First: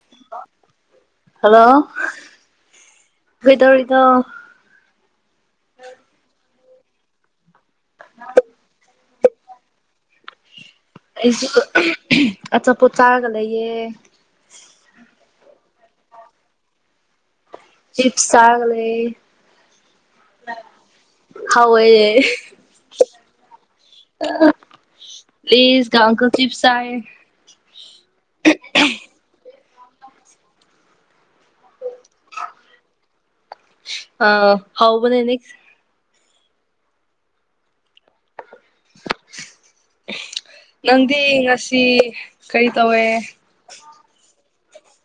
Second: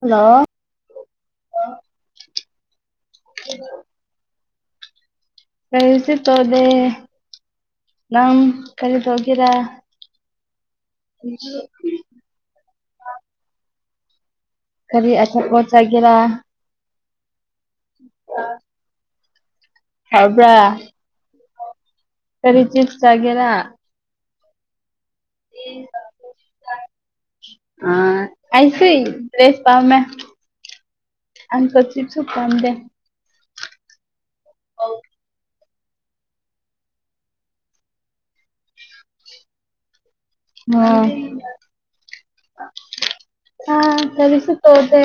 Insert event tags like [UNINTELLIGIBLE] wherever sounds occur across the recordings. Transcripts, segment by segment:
hello hello ꯀꯩ ꯇꯧꯔꯤꯗꯣ ꯀꯁꯦ ꯑꯗꯦ ꯅꯝ ꯀꯔꯤꯗꯒꯦꯔꯥ ꯑꯩꯁꯨ ꯑꯆꯥꯄꯣꯠ ꯆꯥꯔꯒ ꯂꯩꯌꯦ ꯈꯔꯤ ꯑꯆꯣꯁꯒꯦꯔꯥ ꯆꯤꯞꯁ ꯊꯥꯒꯂꯦ ꯈꯕ꯭ꯔꯥ ꯍꯥꯎꯋꯦ ꯀꯔꯤ ꯆꯤꯖ ꯆꯒꯦꯅ ꯄꯁꯒ ꯀ ꯐꯤꯞꯁꯥꯏ ꯑꯥ ꯑꯩꯁꯨꯔꯤ ꯔꯦꯁ ꯄꯥꯎꯃꯦ ꯑ ꯍꯥꯎꯕꯅꯦꯅꯤꯁ [UNINTELLIGIBLE] [UNINTELLIGIBLE] ꯑꯣ ꯅꯪꯗꯤ ꯉꯁꯤ ꯀꯔꯤ ꯇꯧꯋꯦ ꯇꯣꯗ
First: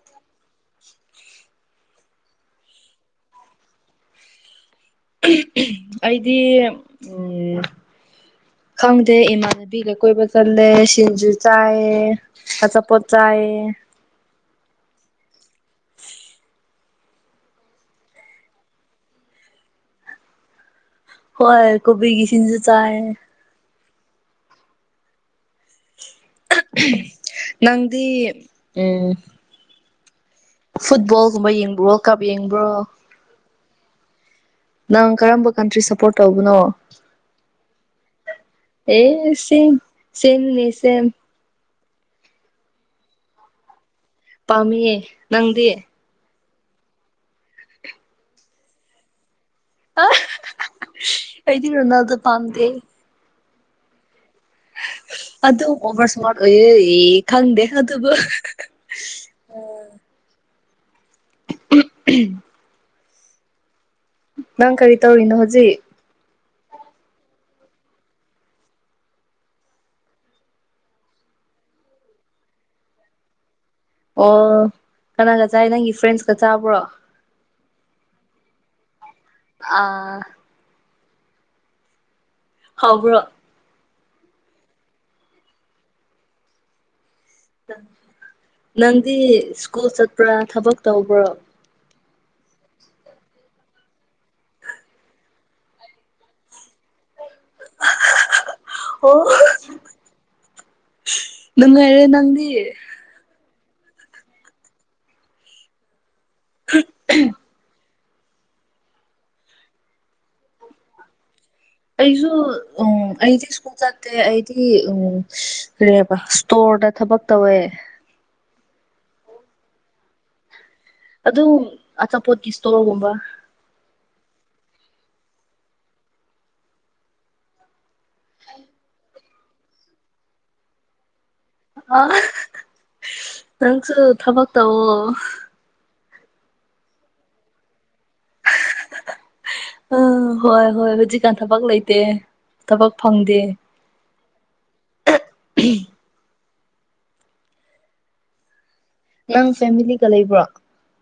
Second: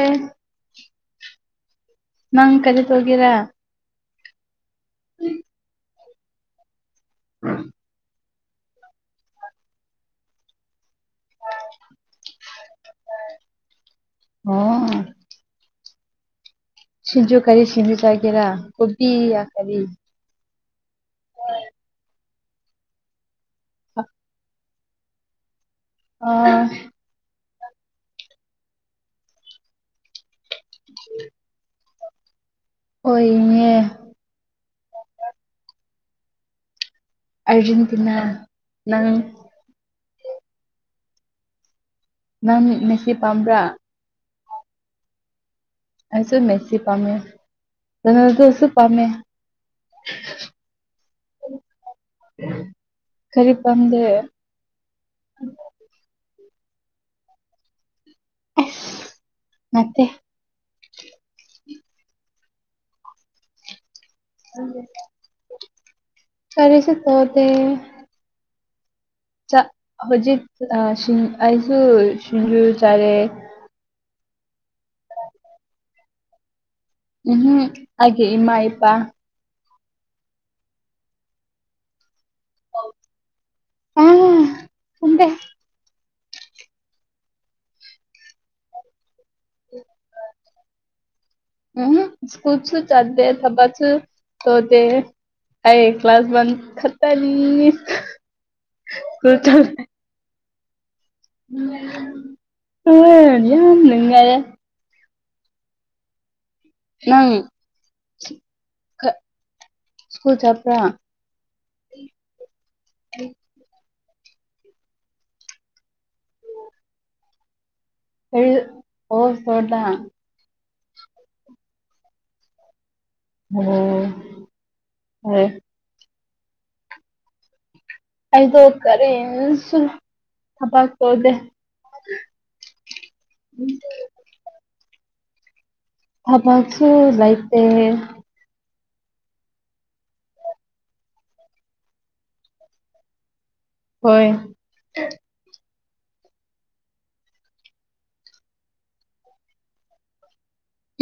ꯅꯪ ꯀꯔꯤ ꯇꯒꯦꯔ ꯑꯩꯗꯤ ꯎꯝ ꯈꯪꯗꯦ ꯏꯃꯥꯗꯕꯤꯒ ꯀꯣꯏꯕ ꯆꯜꯂꯦ ꯁꯤꯖꯨ ꯆꯑ ꯀꯆꯥꯄꯣꯠ ꯆꯑ ꯑꯣ ꯁꯤꯖꯣ ꯀꯔꯤ ꯁꯤꯖꯤꯨ ꯇꯥꯏꯒꯦꯔ ꯀꯣꯕꯤꯤ ꯑ ꯀꯔꯤ ꯍꯣꯏ ꯀꯣꯕꯤꯒꯤꯁꯤꯟꯖ ꯆꯥꯏ ꯑ ꯅꯪꯗꯤ ꯎꯝ ꯐꯨꯠꯕꯣꯜꯒꯨꯝꯕ ꯌꯦꯡꯕ ꯋꯥꯔꯜ ꯀꯞ ꯌꯦꯡꯕ ꯑꯣꯏꯣꯏꯅꯦ ꯅꯪ ꯀꯔꯝꯕ ꯀꯟꯇ꯭ꯔꯤ ꯁꯞꯄꯣꯔꯠ ꯇꯧꯕꯅꯣ ꯑꯔꯖꯦꯟꯇꯤꯅꯥ ꯅꯪ ꯑꯦ ꯁꯤ ꯁꯤꯅꯤ ꯁꯦ ꯅꯪ ꯁꯤ ꯄꯥꯝꯕ꯭ꯔꯥ ꯄꯥꯝꯦ ꯅꯪꯗꯤ ꯃꯦꯁꯤ ꯄꯝꯃꯦ ꯅꯅꯗꯁꯨ ꯄꯝꯃꯦ ꯑ ꯑꯩꯗꯤ ꯔꯅꯗ ꯄꯝꯗ ꯀꯔꯤ ꯄꯥꯝꯗꯦ ꯑꯗꯨꯗ ꯑꯣꯕꯔ ꯁꯃꯥ ꯑꯣꯏꯦ ꯈꯪꯗꯦ ꯑꯗꯨꯕꯨ ꯑ ꯅꯠꯇꯦ [UNINTELLIGIBLE] ꯅꯪ ꯀꯔꯤ ꯇꯧꯔꯤꯅꯣ ꯍꯧꯖꯤꯛ ꯀꯔꯔꯤꯁꯤ ꯇꯣ ꯆ ꯍꯧꯖꯤꯛ ꯑꯩꯁꯨ ꯁꯤꯁꯤꯡꯖ ꯆꯔꯦ ꯑꯣ ꯀꯅꯥꯒ ꯆꯥꯏ ꯅꯪꯒꯤ ꯐ꯭ꯔꯦꯟꯁꯀ ꯆꯥꯕ꯭ꯔꯣ ꯎꯝꯝ ꯍꯥꯏꯦ ꯏꯃ ꯏꯄꯥ ꯑꯥ ꯍꯥꯎꯕ꯭ꯔ ꯑ ꯍꯗ ꯅꯪꯗꯤ ꯁ꯭ꯀꯨꯜ ꯆꯠꯄ꯭ꯔꯥ ꯊꯕꯛ ꯇꯧꯕ꯭ꯔꯣ ꯁ꯭ꯀꯨꯜꯁꯨ ꯆꯠꯗꯦ ꯊꯕꯥꯁꯨꯁꯨ ꯇꯗꯦ ꯑ ꯀ ꯀ꯭ꯂꯥꯁ ꯋꯥꯟ ꯈꯠꯇꯅꯤ ꯑꯣ ꯀ ꯅꯨꯡꯉꯥꯏꯔꯦ ꯅꯪꯗꯤ ꯑ ꯌꯥꯝꯉꯔꯦ ꯅꯪ ꯁꯀꯨꯜ ꯆꯄ꯭ꯔꯥ ꯑꯩꯁꯨ ꯑꯩꯗꯤꯦ ꯁꯀꯨꯜ ꯆ ꯑꯦ ꯑꯩꯗꯤ ꯎꯝ ꯀꯕ ꯏꯁꯇꯣꯔꯗ ꯊꯕꯛ ꯇꯧꯋꯦ ꯀꯔꯤ ꯑꯣ ꯁꯗꯥꯥ ꯑꯗꯨ ꯑꯆꯥꯄꯣꯠꯀꯤ ꯏꯁꯇꯣꯜꯒꯨꯝꯕ ꯎꯝ ꯎ ꯑꯩꯗꯣ ꯀꯔꯦꯟꯁꯨꯨꯝ ꯊꯕ ꯇꯧꯗꯦ ꯑ ꯅꯪꯁꯨ ꯊꯕꯛ ꯇꯋꯣ ꯊꯕꯁꯨ ꯂꯥꯏꯛ [UNINTELLIGIBLE] ꯑ ꯍꯣꯏ ꯍꯣꯏ ꯍꯧꯖꯤꯛꯀꯥꯟ ꯊꯕꯛ ꯂꯩꯇꯦ ꯊꯕꯛ ꯐꯪꯗꯦ ꯍꯣꯏ ꯎ ꯅꯪ ꯐꯦꯃꯤꯂꯤꯒ ꯂꯩꯕ꯭ꯔꯣ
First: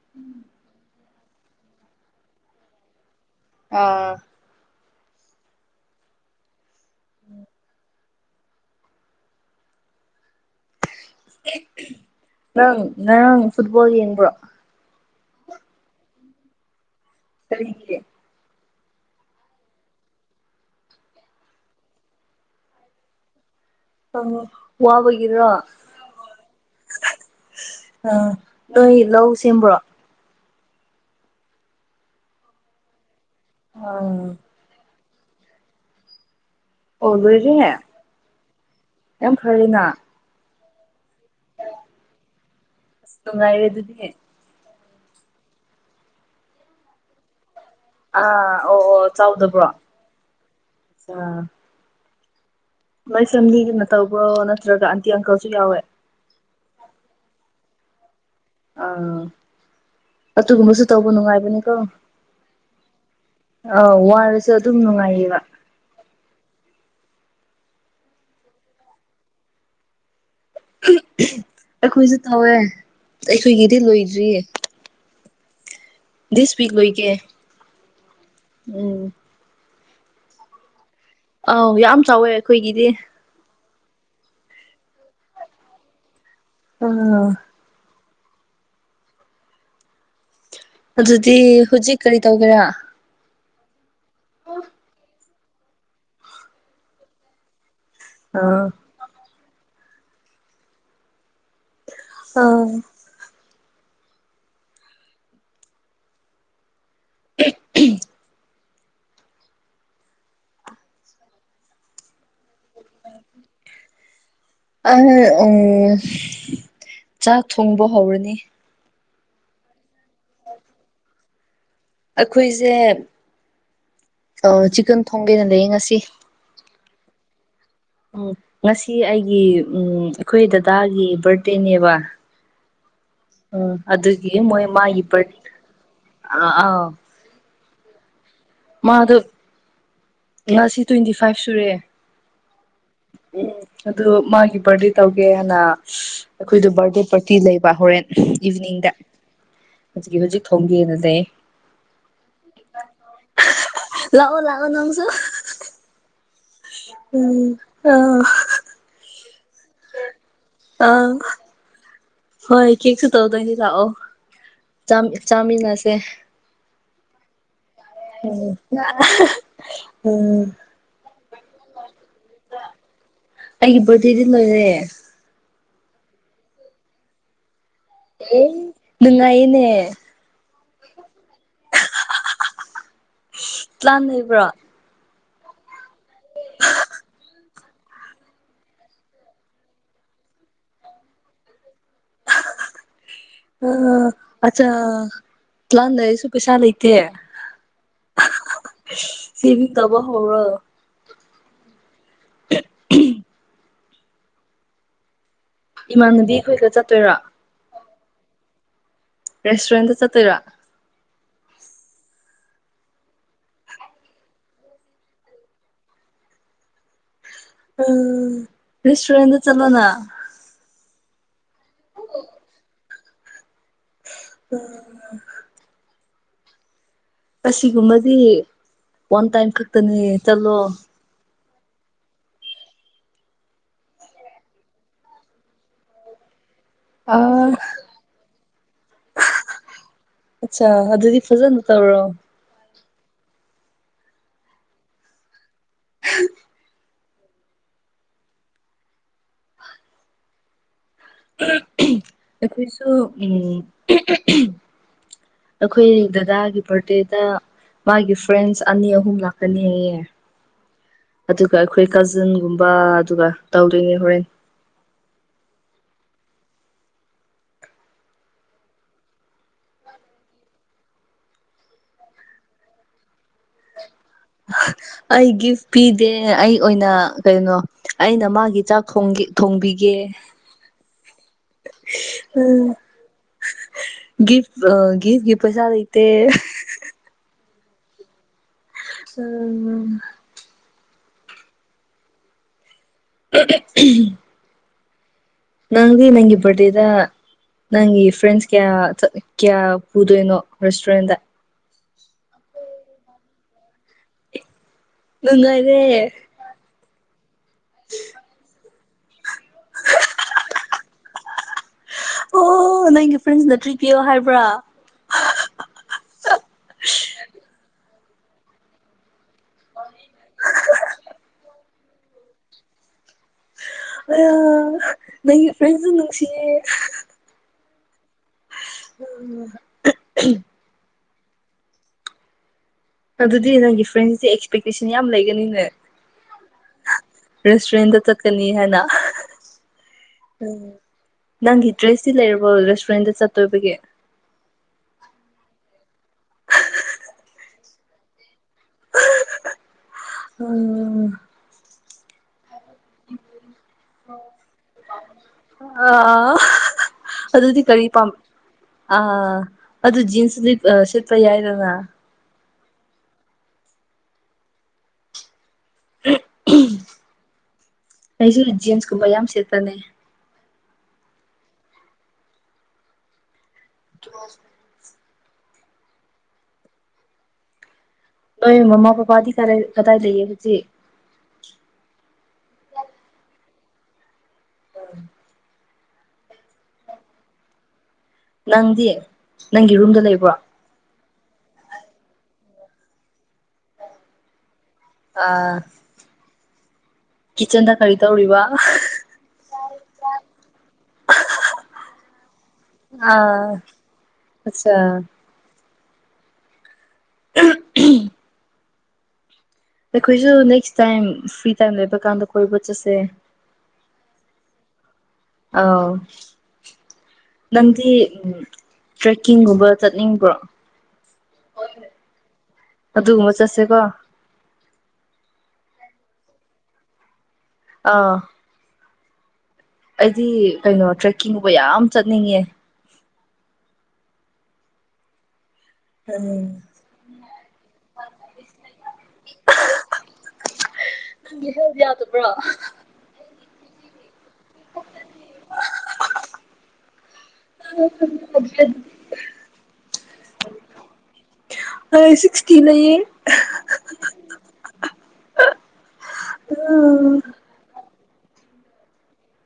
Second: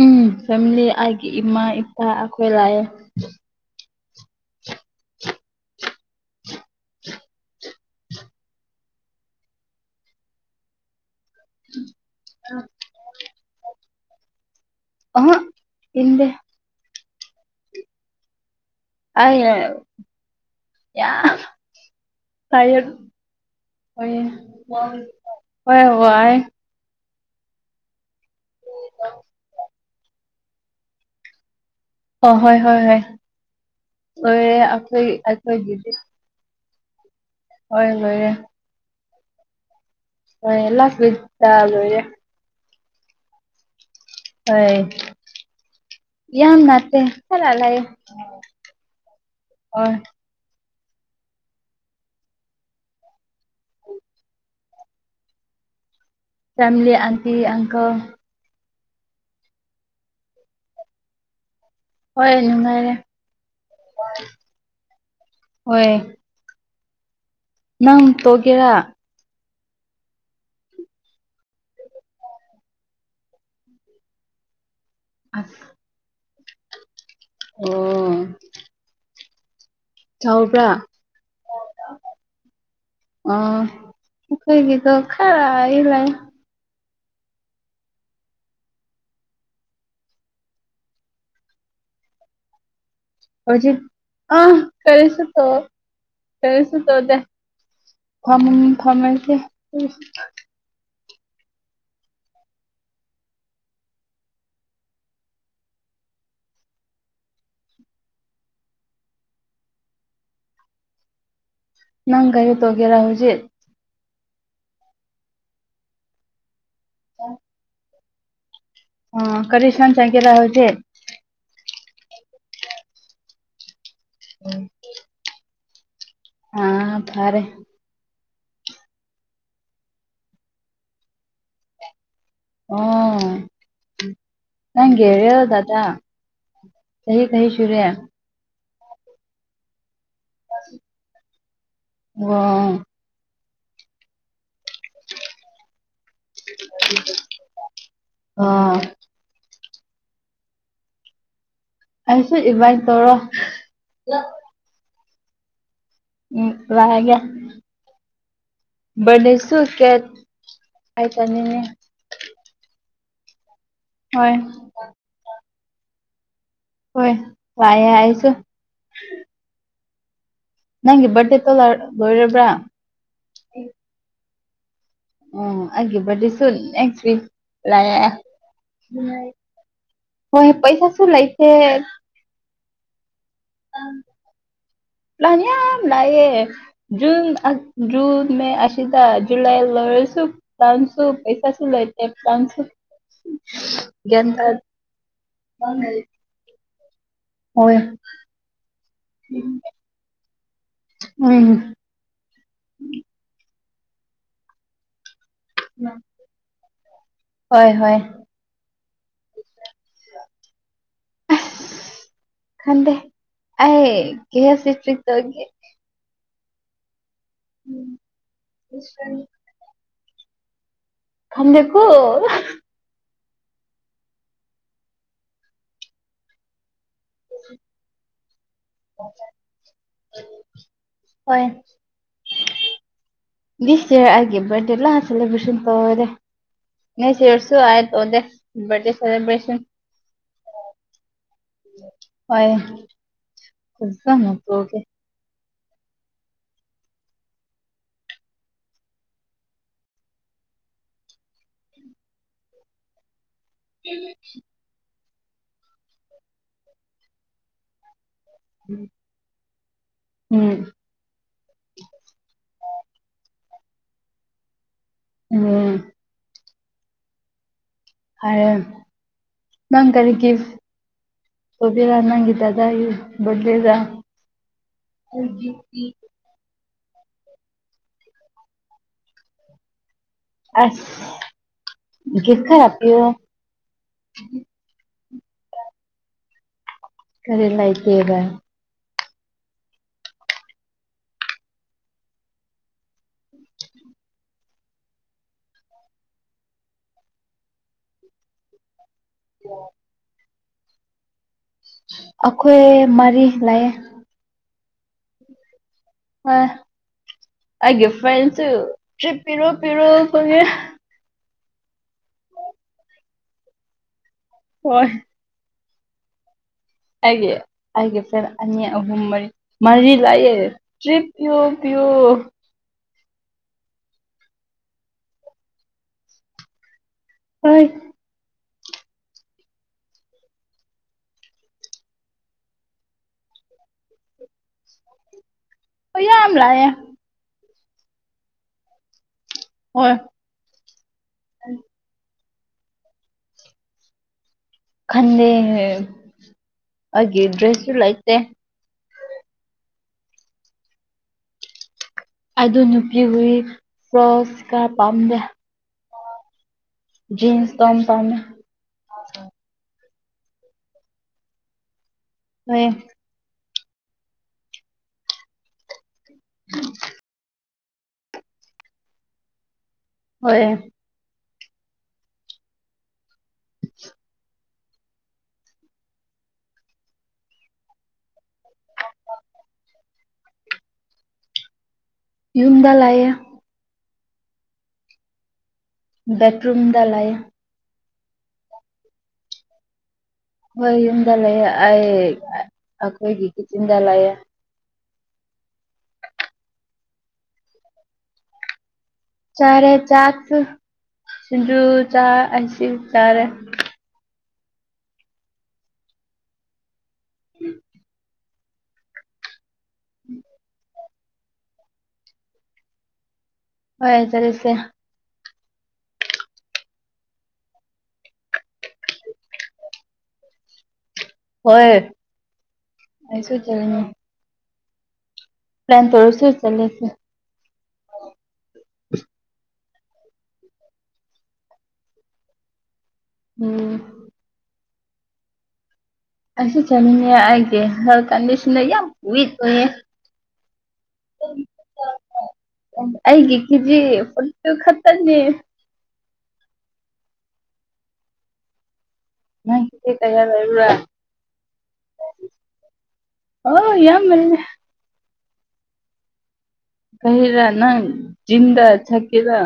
ꯎꯝ ꯐꯦꯃꯤꯂꯤ ꯑꯩꯒꯤ ꯏꯃꯥ ꯏꯄꯥ ꯑꯩꯈꯣꯏ ꯂꯥꯛꯑꯦ ꯑꯥ [INAUDIBLE] ꯅꯪ ꯉꯔꯥꯡ ꯐꯨꯠꯕꯣꯜ ꯌꯦꯡꯕ꯭ꯔꯣ ꯑꯍ ꯀꯤꯟꯗꯦ ꯁꯔꯒꯤꯦ ꯑ ꯌꯥ ꯇ ꯋꯥꯕꯒꯤꯔꯣ ꯍ ꯑ ꯅꯣꯏ ꯂꯧ ꯁꯦꯝꯕ꯭ꯔꯣ ꯑ ꯍꯣꯏ ꯍꯣꯏ ꯍꯣꯏ ꯑꯥ ꯑꯣꯏ ꯑꯩꯈꯣꯏ ꯑꯩꯈꯣꯏꯒꯤꯗꯤ ꯑꯣ ꯂꯣꯏꯔꯦ ꯑꯣꯏꯣꯏ ꯍꯣꯏꯦ ꯌꯥꯝ ꯐꯔꯦꯅ ꯑꯦꯂ ꯐꯤꯠꯇꯦ ꯑꯁ ꯅꯨꯡꯉꯥꯏꯔꯦ ꯑꯗꯨꯗꯤ ꯌꯥꯝ ꯅꯠꯇꯦ ꯈꯔ ꯂꯩ ꯑꯥ ꯑꯣ ꯑꯣ ꯆꯥꯎꯗꯕ꯭ꯔꯣ ꯑ ꯍꯣꯏ ꯃꯥꯏ ꯐꯦꯃꯤꯂꯤꯒꯅ ꯇꯧꯕ꯭ꯔꯣ ꯅꯠꯇ꯭ꯔꯒ ꯑꯟꯇꯤ ꯑꯪꯀꯜꯁꯨ ꯌꯥꯎꯋꯦ ꯐꯦꯃꯤꯂꯤ ꯑꯟꯇꯤ ꯑꯪꯀꯜ ꯑꯥ ꯑꯗꯨꯒꯨꯝꯕꯁꯨ ꯇꯧꯕ ꯅꯨꯡꯉꯥꯏꯕꯅꯤ ꯀ‌ꯣ ꯍꯣꯏ ꯅꯨꯡꯉꯥꯏꯔꯦ ꯑꯥꯎ ꯋꯥꯔꯁꯨ ꯑꯗꯨꯝ ꯅꯨꯡꯉꯥꯏꯌꯦꯕ ꯍꯣꯏ ꯅꯪ ꯇ‌ꯣꯒꯦꯔꯥ ꯑꯩꯈꯣꯏꯁꯨ ꯇꯧꯋꯦ ꯑꯩꯈꯣꯏꯒꯤꯗꯤ ꯂꯣꯏꯗ꯭ꯔꯤꯌꯦ ꯑꯁ ꯗꯤꯁ ꯋꯤꯛ ꯂꯣꯏꯒꯦ ꯑꯣ ꯎꯝ ꯁꯥꯎꯕ꯭ꯔ ꯑꯥꯎ ꯌꯥꯝ ꯆꯥꯎꯋꯦ ꯑꯩꯈꯣꯏꯒꯤꯗꯤ ꯅꯈ‌ꯣꯏꯒꯤꯗꯣ ꯈꯔ ꯏꯂ‌ꯎ ꯍ-ꯍ-ꯍ ꯑꯗꯨꯗꯤ ꯍꯧꯖꯤꯛ ꯀꯔꯤ ꯇꯧꯒꯦꯔꯥ ꯍꯧꯖꯤꯛ ꯑꯥ ꯀꯔꯤꯁꯨ ꯇ ꯀꯔꯤꯁꯨ ꯇꯧꯗ‌ꯦ ꯐꯃꯨꯡ ꯑꯥ ꯐꯝꯃꯁꯦ ꯑ [UNINTELLIGIBLE] ꯅꯪꯒꯥꯔꯤ ꯇ ꯋꯥꯒꯦꯔ ꯍꯧꯖꯤꯦ ꯑ ꯎꯝ ꯆꯥꯛ ꯊꯣꯡꯕ ꯍꯧꯔꯅꯤ ꯑ ꯀꯔꯤ ꯁꯥꯟ ꯆ ꯀꯦꯔ ꯍꯧꯁꯦ ꯑꯩꯈꯣꯏꯁꯦ ꯆꯤꯀꯟ ꯊꯣꯡꯒꯦꯅ ꯂꯩꯌꯦ ꯉꯁꯤ ꯑꯥ ꯐꯔꯦ ꯎꯝ ꯉꯁꯤ ꯑꯩꯒꯤ ꯎꯝ ꯑꯩꯈꯣꯏ ꯗꯗꯥꯒꯤ ꯕꯥꯔꯗꯦꯅꯦꯕ ꯑꯣ ꯎꯝ ꯑꯗꯨꯒꯤ ꯃꯣꯏ ꯃꯥꯒꯤ ꯕꯥꯔꯠ ꯅꯪꯒꯦꯔ‌ꯣꯗꯥꯗ ꯑꯥ ꯑꯥ ꯀꯩ ꯀꯩ ꯐꯨꯔꯦ ꯃꯥꯗꯣ ꯉꯥꯁꯤ ꯇ꯭ꯋꯦꯟꯇꯤ ꯐꯥꯏꯚ ꯁꯨꯔ‌ꯦ ꯑꯣ ꯎꯝ ꯑꯗꯨ ꯃꯥꯒꯤ ꯕꯥꯔꯗꯦ ꯇꯧꯒꯦ ꯍꯅ ꯑꯩꯈꯣꯏꯗꯣ ꯕꯥꯔꯗꯦ ꯄꯥꯔꯇꯤ ꯂꯩꯕ ꯍꯣꯔꯦꯟ ꯑꯣ ꯏꯚꯤꯅꯤꯡꯗ ꯍꯧꯖꯤꯛꯀꯤ ꯍꯧꯖꯤꯛ ꯊꯣꯡꯒꯦꯅꯗ‌ꯦ ꯑꯩꯁꯨ ꯏꯟꯕꯥꯥꯏꯠ ꯇꯧꯔꯣ ꯂꯑꯣ ꯂꯥꯛꯑꯣ ꯅꯪꯁꯨ ꯎꯝ ꯂꯥꯛꯑꯒ‌ꯦ ꯎꯝ ꯑꯥ ꯕꯔꯠꯗ‌ꯦ ꯁꯨ ꯀꯦꯠ ꯍꯥꯏ ꯑꯥ ꯇꯅꯤꯅꯦ ꯍꯣꯏ ꯀꯦꯛꯁꯨ ꯇꯧꯗꯣꯏꯅꯤ ꯂꯥꯛꯑꯣ ꯍꯣꯏ ꯆꯥ ꯆꯥꯃꯤꯟꯅꯁꯦ ꯍꯣꯏ ꯂꯥꯛꯑꯦ ꯑꯩꯁꯨ ꯎꯝ ꯅꯪꯒꯤ ꯕꯥꯔꯗꯦꯇ ꯂꯣꯏꯔꯕ꯭ꯔꯥ ꯂ‌ꯣꯏꯔ‌ꯦ ꯑ‌ꯣ ꯑꯩꯒꯤ ꯕꯔꯗ‌ꯦ ꯁꯨ ꯅꯦꯛꯁ ꯋꯤꯛ ꯂꯥꯑꯦ ꯑꯦ ꯅꯨꯡꯉꯥꯏꯌꯦꯅꯦ ꯍꯣꯏ ꯄꯩꯁꯥ ꯁꯨ ꯂꯩꯇ‌ꯦ ꯂꯥꯟ ꯂꯩꯕ꯭ꯔꯣ ꯂꯥꯟ ꯌꯥꯝ ꯂꯛꯑꯦ ꯖꯨꯟ ꯨꯖꯨꯟ ꯃꯦ ꯑꯁꯤꯗ ꯖꯨꯂꯥꯏ ꯂ‌ꯣꯏꯔꯁꯨ ꯄ꯭ꯂꯥꯟꯁꯨ ꯄꯩꯁꯥꯁꯨ ꯂꯩꯇ‌ꯦ ꯄ꯭ꯂꯥꯟꯁꯨ ꯑ ꯒ꯭ꯌꯥꯟ ꯇꯥꯗꯦ ꯑꯆꯥ ꯄ꯭ꯂꯥꯟ ꯂꯩꯔꯁꯨ ꯄꯩꯁꯥ ꯂꯆꯩꯇꯦ ꯍꯣꯏ ꯁꯤꯕꯤꯡ ꯇꯧꯕ ꯍꯧꯔꯣ ꯎꯝ ꯏꯃꯥꯟꯅꯗꯤ ꯑꯩꯈꯣꯏꯒ ꯆꯠꯇꯣꯏꯔꯥ ꯍꯣꯏ ꯍꯣꯏ ꯔꯦꯁꯇꯨꯔꯦꯟꯇ ꯆꯠꯇꯣꯏꯔ ꯑ ꯈꯗꯦ ꯑ ꯀꯦ ꯁꯤ ꯄꯔꯤ ꯇꯦ ꯎꯝ ꯔꯦꯁꯇꯨꯔꯦꯟ ꯆꯂꯣꯅ ꯈꯪꯗꯦꯀꯣ ꯑꯣ ꯎꯝ ꯑꯁꯤꯒꯨꯝꯕꯗꯤ ꯋꯥꯟ ꯇꯥꯏꯝ ꯈꯛꯇꯅꯤ ꯆꯠꯂꯣ ꯍꯣꯏ ꯗꯤꯁ ꯏꯔ ꯑꯩꯦ ꯔꯗꯦꯂ ꯁꯦꯂꯦꯕ꯭ꯔꯦꯁꯟ ꯇꯧꯋꯔꯦ ꯅ ꯁꯤꯁꯨ ꯑꯥ ꯇ ꯑꯣꯗꯦ ꯕꯦ ꯁꯦꯂꯕ꯭ꯔꯦꯁꯟ ꯑꯆꯥ ꯑꯗꯨꯗꯤ ꯐꯖꯅ ꯇꯧꯔꯣ ꯈꯨꯖ ꯅꯛꯇꯒꯦ ꯑꯩꯣꯏꯁꯨꯁꯨ ꯎꯝ ꯑꯩꯈꯣꯏ ꯗꯗꯥꯒꯤ ꯕꯥꯔꯗꯦꯗ ꯃꯥꯒꯤ ꯐ꯭ꯔꯦꯟꯁ ꯑꯅꯤ ꯑꯍꯨꯝ ꯂꯥꯛꯀꯅꯤ ꯑꯩꯌꯦꯦ ꯎꯝ ꯑꯗꯨꯒ ꯑꯩꯈꯣꯏ ꯀꯥꯖꯤꯟꯒꯨꯝꯕ ꯑꯗꯨꯒ ꯇꯧꯗꯣꯏꯅꯦ ꯍꯣꯔꯦꯟ ꯑꯝ ꯑꯔ ꯅꯪ ꯀꯔꯤꯒꯤ ꯁꯣꯕꯤꯔ ꯅꯪꯒꯤ ꯗꯗꯥꯏ ꯕꯔꯠꯗ‌ꯦꯗ ꯑꯩ ꯒꯤꯐ ꯏꯗꯦ ꯑꯩ ꯑꯣꯏꯅ ꯀꯩꯅꯣ ꯑꯩꯅ ꯃꯥꯒꯤ ꯆꯥꯛ ꯊꯣꯡꯕꯤꯒꯦ ꯑꯁ ꯒꯤ ꯈꯔ ꯍꯥꯌꯣ ꯒꯤꯐꯒꯤ ꯄꯩꯁꯥꯗꯇ ꯐꯔꯤ ꯂꯥꯏ ꯀꯦꯕ ꯎꯝ [INAUDIBLE] ꯅꯪꯗꯤ ꯅꯪꯒꯤ ꯔꯗꯦꯗ ꯅꯪꯒꯤ ꯐ꯭ꯔꯦꯟꯁ ꯀꯌꯥ ꯀꯌꯥ ꯄꯨꯗꯅꯣ ꯔꯦꯁꯇꯣꯣꯔꯦꯟꯗ ꯑꯈꯣꯏ ꯃꯥꯔꯤ ꯂꯥꯏꯌꯦ ꯪꯥꯏꯗꯦ ꯑꯦ ꯐ꯭ꯔꯁꯔꯤꯞ ꯄꯤꯔꯣ ꯄꯤꯔꯣ ꯐ ꯑꯣ ꯅꯪꯒꯤꯗꯤꯐ꯭ꯔꯦꯟꯁ ꯅꯠꯇ꯭ꯔꯤ ꯄꯌꯣ ꯍꯥꯏꯔ ꯍꯣꯏ ꯍꯥꯏꯦ ꯍꯥꯏꯦ ꯑꯅꯤ ꯑꯍꯨꯝ ꯃꯔꯤ ꯃꯔꯤ ꯂꯩꯑꯌꯦ ꯇꯔꯤ ꯄꯌ ꯄꯤꯣ ꯑ ꯅ ꯐꯖ ꯅꯅꯨꯡꯁꯤ ꯍꯣꯏ ꯑ ꯑꯗꯨꯗꯤ ꯅꯪꯒꯤ ꯐ꯭ꯔꯦꯟꯁꯦ ꯑꯦꯛꯁꯄꯦꯛꯇꯦꯁꯟ ꯌꯥꯝ ꯂꯩꯒꯅꯤꯅ ꯑꯩ ꯌꯥꯝꯝꯂꯌꯦ ꯔꯦꯁꯇꯨꯔꯦꯟꯗ ꯆꯠꯀꯅꯤ ꯍꯥꯏꯅ ꯍꯣꯏ ꯅꯪꯒꯤ ꯗ꯭ꯔꯦꯁ ꯁꯤ ꯂꯩꯔꯕꯣ ꯔꯦꯁꯇꯨꯔꯦꯟꯗ ꯆꯠꯇꯣꯏꯕꯒꯤ ꯈꯟꯦ ꯑꯦ ꯗ꯭ꯔꯦꯁꯁꯨ ꯂꯥꯏꯇꯦ ꯎꯝ ꯑꯗꯨ ꯅꯨꯄꯤ ꯍꯨꯏ ꯐ꯭ꯔꯣ ꯏꯁꯀꯥꯔ ꯄꯥꯝꯗꯦ ꯑ ꯖꯤꯟꯁ ꯑꯗꯨꯗꯤ ꯇꯣꯝ ꯀꯔꯤ ꯄꯥꯝꯃꯦ ꯑ ꯑꯗꯨ ꯖꯤꯟꯁ ꯂꯤꯞ ꯁꯤꯜꯄ ꯌꯥꯏꯗꯅ ꯍꯣꯏ ꯑꯦ ꯑꯩꯁꯨ ꯖꯟꯁꯀꯨꯝꯕ ꯌꯥꯝ ꯁꯦꯠꯇꯅꯦ ꯍ [INAUDIBLE] ꯑꯩꯣꯏ ꯃꯃꯥ ꯄꯥꯄꯥꯗꯤ ꯀ ꯀꯗꯥꯏ ꯂꯩꯌꯦ ꯍꯧꯖꯤꯦ ꯌꯨꯝꯟꯗꯥ ꯂ ꯎꯝ ꯕꯠꯔꯨꯝꯗꯂꯥꯏ ꯅꯪꯗꯤ ꯅꯪꯒꯤ ꯔꯨꯝꯗ ꯂꯩꯕ ꯍꯣꯏ ꯌꯨꯝꯗ ꯂꯩꯥꯛꯑꯦ ꯑꯩ ꯑꯩꯈꯣꯏꯒꯤ ꯌꯨꯝꯗ ꯂꯥꯛꯌꯦꯦ ꯑ ꯀꯤꯠꯆꯟꯗ ꯀꯔꯤ ꯇꯧꯔꯤꯕ ꯆꯔꯦ ꯆꯥꯛꯥꯛ ꯁꯤꯖꯨ ꯆꯥ ꯑꯁꯤ ꯆꯔꯦ ꯑꯆꯥ ꯎꯝ ꯑꯩꯈꯣꯏꯁꯨ ꯅꯦꯛꯁ ꯇꯥꯏꯝ ꯐ꯭ꯔꯤ ꯇꯥꯏꯝ ꯂꯩꯕ ꯀꯥꯟꯗ ꯑꯩꯈꯣꯏ ꯕꯣꯠ ꯆꯠꯁꯦ ꯍꯣꯏ ꯆꯔꯁꯦ ꯑ ꯅꯪꯗꯤ ꯇ꯭ꯔꯦꯛꯀꯤꯡꯒꯨꯝꯕ ꯆꯠꯅꯤꯡꯕ꯭ꯔꯣ ꯍꯣꯏ ꯑꯩꯁꯨ ꯑꯗꯨꯒꯨꯝꯕ ꯆꯠꯅꯤ ꯆꯠꯁꯦꯀꯣ ꯄ꯭ꯂꯥꯟ ꯇꯔꯁꯨꯣꯏ ꯆꯂꯁ ꯑꯥ [UNINTELLIGIBLE] ꯑꯩꯗꯤ ꯀꯩꯅꯣ ꯇ꯭ꯔꯦꯛꯀꯤꯡꯒꯕ ꯌꯥꯝ ꯆꯠꯅꯤꯡꯉꯦ ꯑꯣꯝ ꯑꯁ ꯆꯅꯤꯅꯦꯒꯦ ꯀꯟꯗꯤꯁꯟ ꯑꯣꯏ ꯅꯪꯒꯤ ꯍꯧꯗꯤ ꯌꯥꯗꯕ꯭ꯔꯣ ꯀꯖꯤ ꯐ ꯈꯠꯇꯔꯅꯤ ꯑ ꯉ ꯇꯩꯔ ꯍꯥꯏꯥꯏꯔ ꯁꯤꯛꯁꯇꯤꯅ ꯀꯔ ꯅꯪ ꯗ ꯊꯀꯤꯦꯔ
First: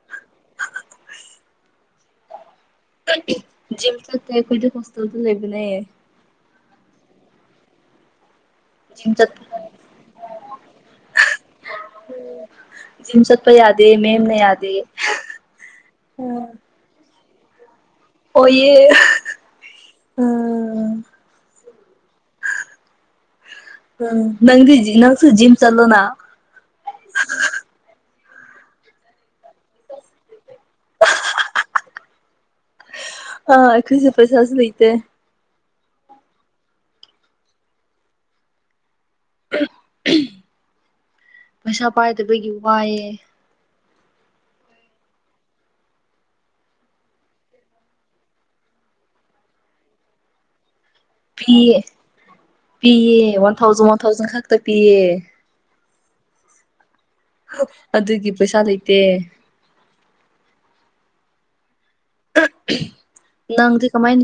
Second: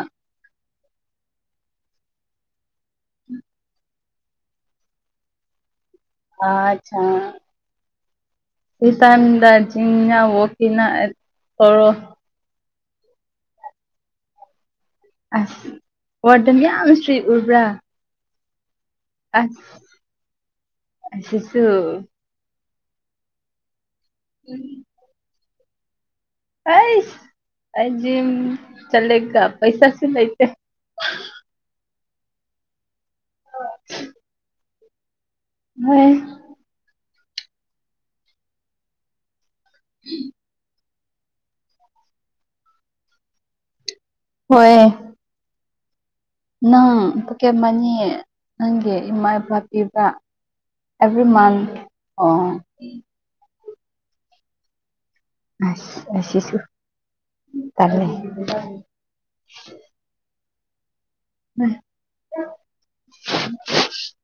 ꯖꯤꯝ ꯊ ꯇꯈꯨꯣꯏꯗ ꯍꯣꯁꯇꯦꯜ ꯇ ꯂꯩꯕ ꯅꯏꯌꯦ ꯑꯆꯥ ꯖꯤꯝ ꯆꯠꯄ ꯁꯤꯤꯁꯥꯝꯗꯅ ꯋꯥꯀꯤꯅ ꯊꯣꯛꯔꯣ ꯁꯤꯖꯤꯝ ꯆꯠꯄ ꯌꯥꯗꯦ ꯃꯦꯦꯝꯅ ꯌꯥꯗꯦ ꯑꯁ ꯋꯥꯔꯗꯟ ꯌꯥꯝ ꯌꯥꯝ ꯁ꯭ꯔꯤ ꯎꯔꯕ꯭ꯔꯥ ꯑꯣꯌꯦ ꯑ ꯑꯁꯨ ꯎꯝ ꯅꯪꯗꯤ ꯅꯪꯁꯨ ꯖꯤꯝ ꯆꯂꯣꯅ ꯀꯩ ꯑꯩꯖꯤ ꯆꯂꯦ ꯀ ꯄꯩꯁꯥꯁꯨ ꯂꯩꯇꯦ ꯑꯥꯈꯔꯤ ꯁꯐ ꯆꯁ ꯂꯩꯇꯦ ꯍꯚ ꯎꯝ ꯄꯩꯁꯥ ꯄꯥꯏꯗꯕꯒꯤ ꯋꯥꯏꯑꯦ ꯍꯣꯏ ꯅꯪ ꯄꯀꯦꯠ ꯃꯅꯤ ꯅꯪꯒꯤ ꯏꯃꯥ ꯏꯄꯥ ꯄꯤꯕ꯭ꯔ ꯑꯦꯕ꯭ꯔꯤ ꯃꯥꯟꯊ ꯄꯤꯌꯦ ꯑꯣ ꯄꯤꯌꯦ ꯋꯥꯟ ꯊꯥꯎꯖꯟ ꯋꯥꯟ ꯊꯥꯎꯖꯟ ꯈꯛꯇ ꯄꯤꯌꯦ ꯁꯤ ꯇꯅ ꯑꯗꯨꯒꯤ ꯄꯩꯁꯥ ꯂꯩꯇꯦ ꯎꯝ ꯅꯪꯪꯗꯤ ꯀꯃꯥꯏꯅꯤ